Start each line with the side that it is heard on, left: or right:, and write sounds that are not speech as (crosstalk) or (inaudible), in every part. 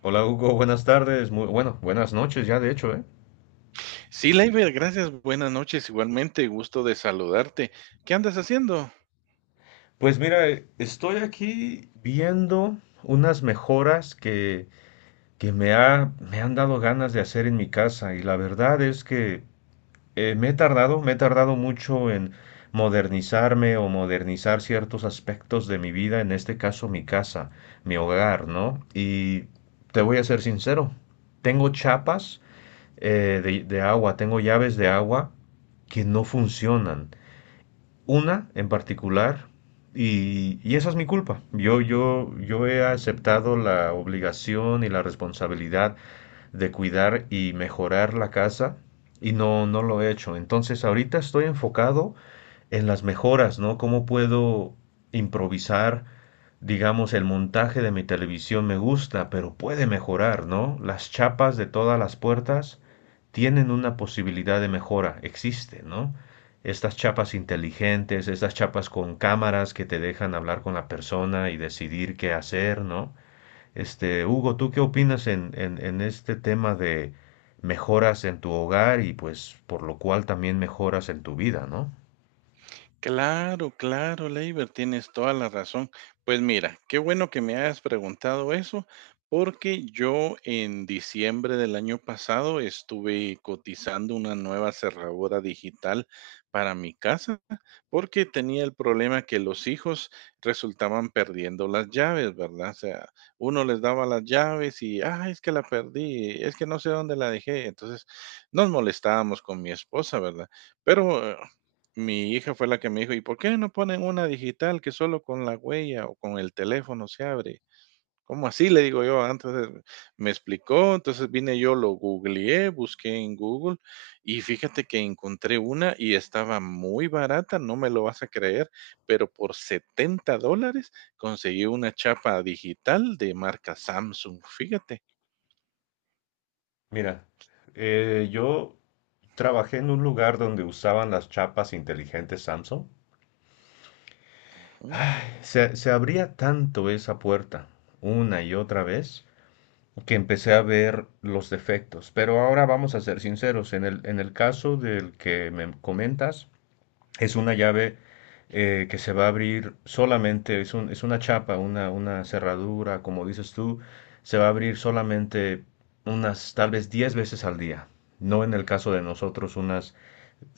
left: Hola Hugo, buenas tardes, buenas noches ya de hecho, ¿eh?
right: Sí, Laiber, gracias. Buenas noches, igualmente, gusto de saludarte. ¿Qué andas haciendo?
left: Pues mira, estoy aquí viendo unas mejoras que me han dado ganas de hacer en mi casa y la verdad es que me he tardado mucho en modernizarme o modernizar ciertos aspectos de mi vida, en este caso mi casa, mi hogar, ¿no? Y te voy a ser sincero, tengo chapas de agua, tengo llaves de agua que no funcionan. Una en particular. Y esa es mi culpa. Yo he aceptado la obligación y la responsabilidad de cuidar y mejorar la casa y no, no lo he hecho. Entonces ahorita estoy enfocado en las mejoras, ¿no? ¿Cómo puedo improvisar? Digamos, el montaje de mi televisión me gusta, pero puede mejorar, ¿no? Las chapas de todas las puertas tienen una posibilidad de mejora, existe, ¿no? Estas chapas inteligentes, estas chapas con cámaras que te dejan hablar con la persona y decidir qué hacer, ¿no? Este, Hugo, ¿tú qué opinas en este tema de mejoras en tu hogar y pues por lo cual también mejoras en tu vida, ¿no?
right: Claro, claro, Leiber, tienes toda la razón. Pues mira, qué bueno que me hayas preguntado eso, porque yo en diciembre del año pasado estuve cotizando una nueva cerradura digital para mi casa, porque tenía el problema que los hijos resultaban perdiendo las llaves, ¿verdad? O sea, uno les daba las llaves y, es que la perdí, es que no sé dónde la dejé. Entonces, nos molestábamos con mi esposa, ¿verdad? Pero mi hija fue la que me dijo, ¿y por qué no ponen una digital que solo con la huella o con el teléfono se abre? ¿Cómo así? Le digo yo, me explicó, entonces vine yo, lo googleé, busqué en Google y fíjate que encontré una y estaba muy barata, no me lo vas a creer, pero por $70 conseguí una chapa digital de marca Samsung, fíjate.
left: Mira, yo trabajé en un lugar donde usaban las chapas inteligentes Samsung.
right: Ujú.
left: Se abría tanto esa puerta una y otra vez que empecé a ver los defectos. Pero ahora vamos a ser sinceros, en el caso del que me comentas, es una llave que se va a abrir solamente, es, es una chapa, una cerradura, como dices tú, se va a abrir solamente unas tal vez 10 veces al día, no, en el caso de nosotros, unas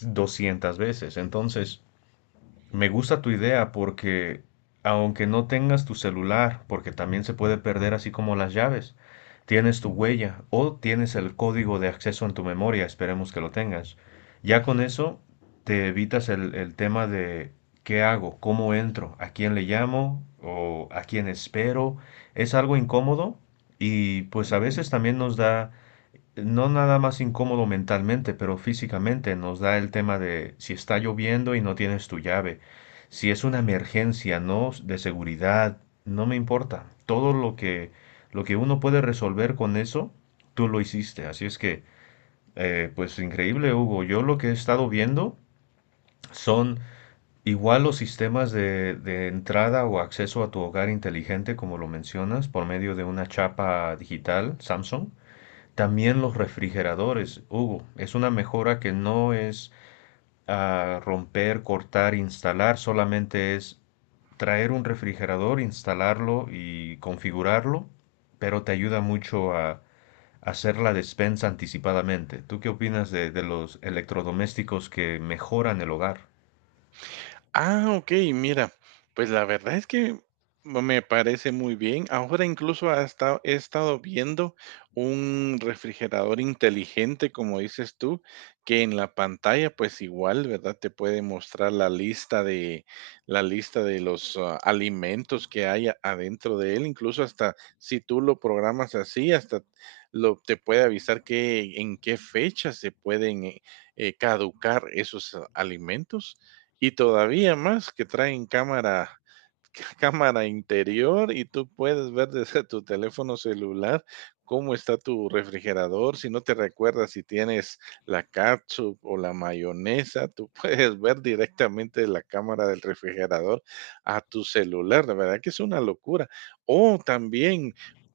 left: 200 veces. Entonces, me gusta tu idea porque aunque no tengas tu celular, porque también se puede perder así como las llaves, tienes tu huella o tienes el código de acceso en tu memoria, esperemos que lo tengas. Ya con eso te evitas el tema de qué hago, cómo entro, a quién le llamo o a quién espero. Es algo incómodo y pues a veces también nos da no nada más incómodo mentalmente, pero físicamente nos da el tema de si está lloviendo y no tienes tu llave, si es una emergencia, ¿no? De seguridad, no me importa. Lo que uno puede resolver con eso, tú lo hiciste. Así es que, pues increíble, Hugo. Yo lo que he estado viendo son igual los sistemas de entrada o acceso a tu hogar inteligente, como lo mencionas, por medio de una chapa digital, Samsung. También los refrigeradores, Hugo, es una mejora que no es ah, romper, cortar, instalar, solamente es traer un refrigerador, instalarlo y configurarlo, pero te ayuda mucho a hacer la despensa anticipadamente. ¿Tú qué opinas de los electrodomésticos que mejoran el hogar?
right: Ah, okey, mira, pues la verdad es que me parece muy bien. Ahora incluso hasta he estado viendo un refrigerador inteligente, como dices tú, que en la pantalla, pues igual, ¿verdad? Te puede mostrar la lista de los, alimentos que hay a- adentro de él. Incluso hasta si tú lo programas así, hasta lo te puede avisar que en qué fecha se pueden, caducar esos alimentos y todavía más que traen cámara (laughs) cámara interior y tú puedes ver desde tu teléfono celular cómo está tu refrigerador. Si no te recuerdas si tienes la catsup o la mayonesa, (laughs) tú puedes ver directamente de la cámara del refrigerador a tu celular. La verdad que es una locura. O también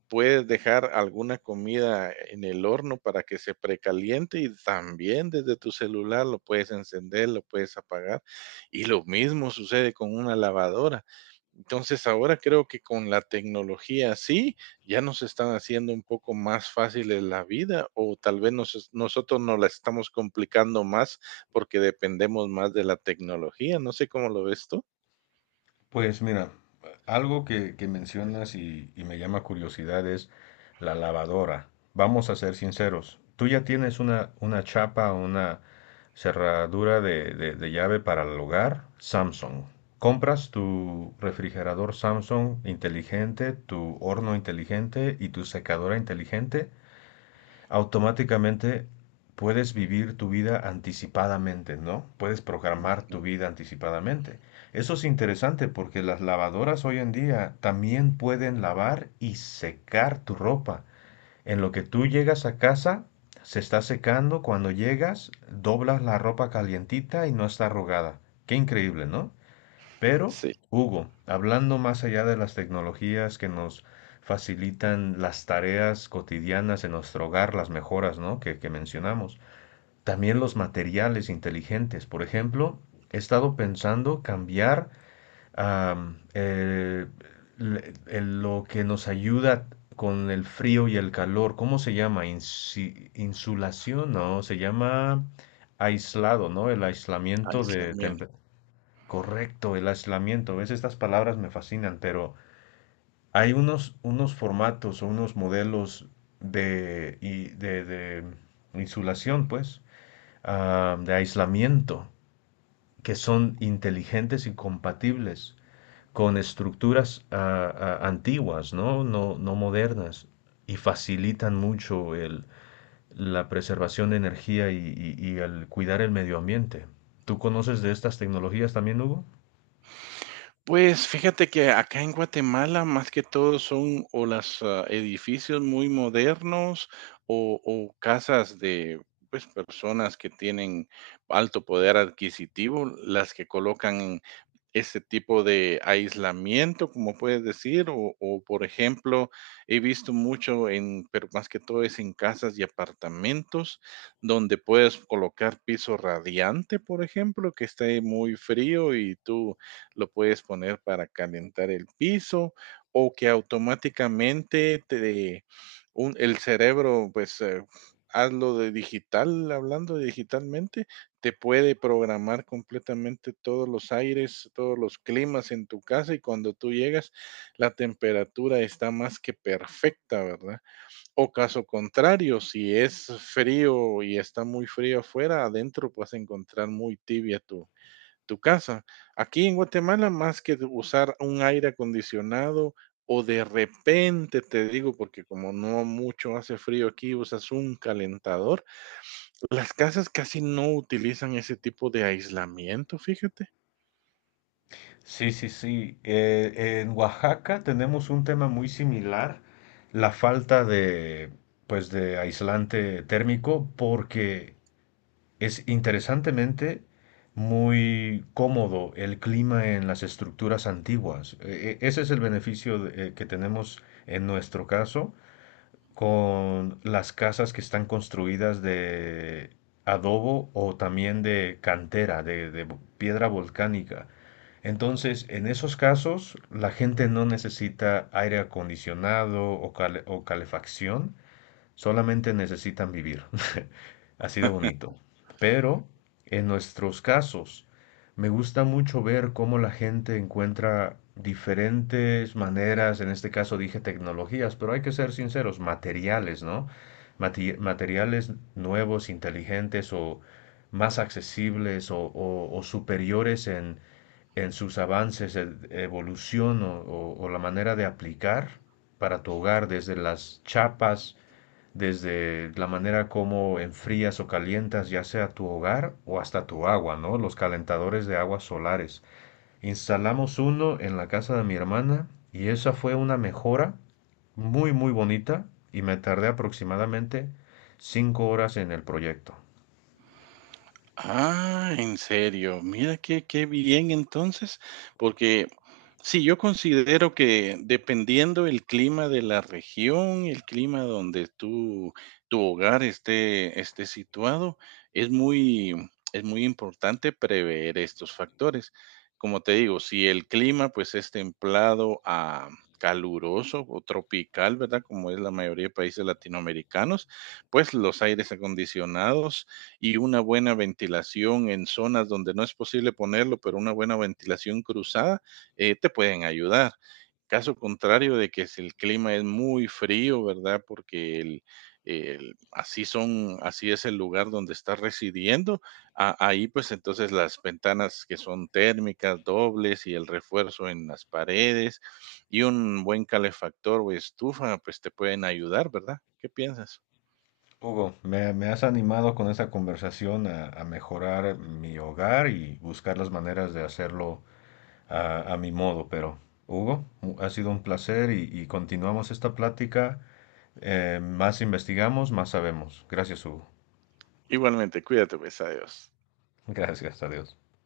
right: puedes dejar alguna comida en el horno para que se precaliente y también desde tu celular lo puedes encender, lo puedes apagar. Y lo mismo sucede con una lavadora. Entonces ahora creo que con la tecnología sí, ya nos están haciendo un poco más fáciles la vida o tal vez nosotros nos la estamos complicando más porque dependemos más de la tecnología. No sé cómo lo ves tú.
left: Pues mira, algo que mencionas y me llama curiosidad es la lavadora. Vamos a ser sinceros, tú ya tienes una chapa, una cerradura de llave para el hogar Samsung. Compras tu refrigerador Samsung inteligente, tu horno inteligente y tu secadora inteligente automáticamente puedes vivir tu vida anticipadamente, ¿no? Puedes programar
right: Ujú.
left: tu vida anticipadamente. Eso es interesante porque las lavadoras hoy en día también pueden lavar y secar tu ropa. En lo que tú llegas a casa, se está secando. Cuando llegas, doblas la ropa calientita y no está arrugada. Qué increíble, ¿no? Pero,
right: Sí.
left: Hugo, hablando más allá de las tecnologías que nos facilitan las tareas cotidianas en nuestro hogar, las mejoras, ¿no? que mencionamos, también los materiales inteligentes. Por ejemplo, he estado pensando cambiar am, eh, lo que nos ayuda con el frío y el calor. ¿Cómo se llama? Insulación, ¿no? Se llama aislado, ¿no? El
right: Ay,
left: aislamiento de,
right: aislamiento.
left: correcto, el aislamiento. ¿Ves? Estas palabras me fascinan, pero hay unos formatos o unos modelos de insulación, pues, ah, de aislamiento, que son inteligentes y compatibles con estructuras antiguas, ¿no? No, no modernas, y facilitan mucho la preservación de energía y el cuidar el medio ambiente. ¿Tú conoces de estas tecnologías también, Hugo?
right: Pues fíjate que acá en Guatemala, más que todo, son o los edificios muy modernos o casas de, pues, personas que tienen alto poder adquisitivo, las que colocan en este tipo de aislamiento, como puedes decir, o, por ejemplo, he visto mucho en, pero más que todo es en casas y apartamentos, donde puedes colocar piso radiante, por ejemplo, que esté muy frío y tú lo puedes poner para calentar el piso o que automáticamente te, un, el cerebro, pues hazlo de digital, hablando digitalmente, te puede programar completamente todos los aires, todos los climas en tu casa y cuando tú llegas la temperatura está más que perfecta, ¿verdad? O caso contrario, si es frío y está muy frío afuera, adentro vas a encontrar muy tibia tu casa. Aquí en Guatemala, más que de usar un aire acondicionado o de repente, te digo, porque como no mucho hace frío aquí, usas un calentador, las casas casi no utilizan ese tipo de aislamiento, fíjate.
left: Sí, sí, sí. En Oaxaca tenemos un tema muy similar, la falta de, pues, de aislante térmico, porque es interesantemente muy cómodo el clima en las estructuras antiguas. Ese es el beneficio que tenemos en nuestro caso con las casas que están construidas de adobo o también de cantera, de piedra volcánica. Entonces, en esos casos, la gente no necesita aire acondicionado o, o calefacción, solamente necesitan vivir, (laughs) así de bonito. Pero en nuestros casos, me gusta mucho ver cómo la gente encuentra diferentes maneras, en este caso dije tecnologías, pero hay que ser sinceros, materiales, ¿no? Materiales nuevos, inteligentes o más accesibles o superiores en sus avances, evolución o la manera de aplicar para tu hogar, desde las chapas, desde la manera como enfrías o calientas ya sea tu hogar o hasta tu agua, ¿no? Los calentadores de aguas solares. Instalamos uno en la casa de mi hermana y esa fue una mejora muy, muy bonita y me tardé aproximadamente 5 horas en el proyecto.
right: Ah, en serio, mira qué, qué bien entonces, porque sí, yo considero que dependiendo el clima de la región, el clima donde tú, tu hogar esté, esté situado, es muy, es muy importante prever estos factores. Como te digo, si el clima pues es templado a caluroso o tropical, ¿verdad? Como es la mayoría de países latinoamericanos, pues los aires acondicionados y una buena ventilación en zonas donde no es posible ponerlo, pero una buena ventilación cruzada, te pueden ayudar. Caso contrario de que si el clima es muy frío, ¿verdad? Porque así son, así es el lugar donde estás residiendo, ahí pues entonces las ventanas que son térmicas, dobles y el refuerzo en las paredes y un buen calefactor o estufa, pues te pueden ayudar, ¿verdad? ¿Qué piensas?
left: Hugo, me has animado con esta conversación a mejorar mi hogar y buscar las maneras de hacerlo a mi modo, pero Hugo, ha sido un placer y continuamos esta plática. Más investigamos, más sabemos. Gracias, Hugo.
right: Igualmente, cuídate, pues, adiós.
left: (laughs) Gracias a Dios.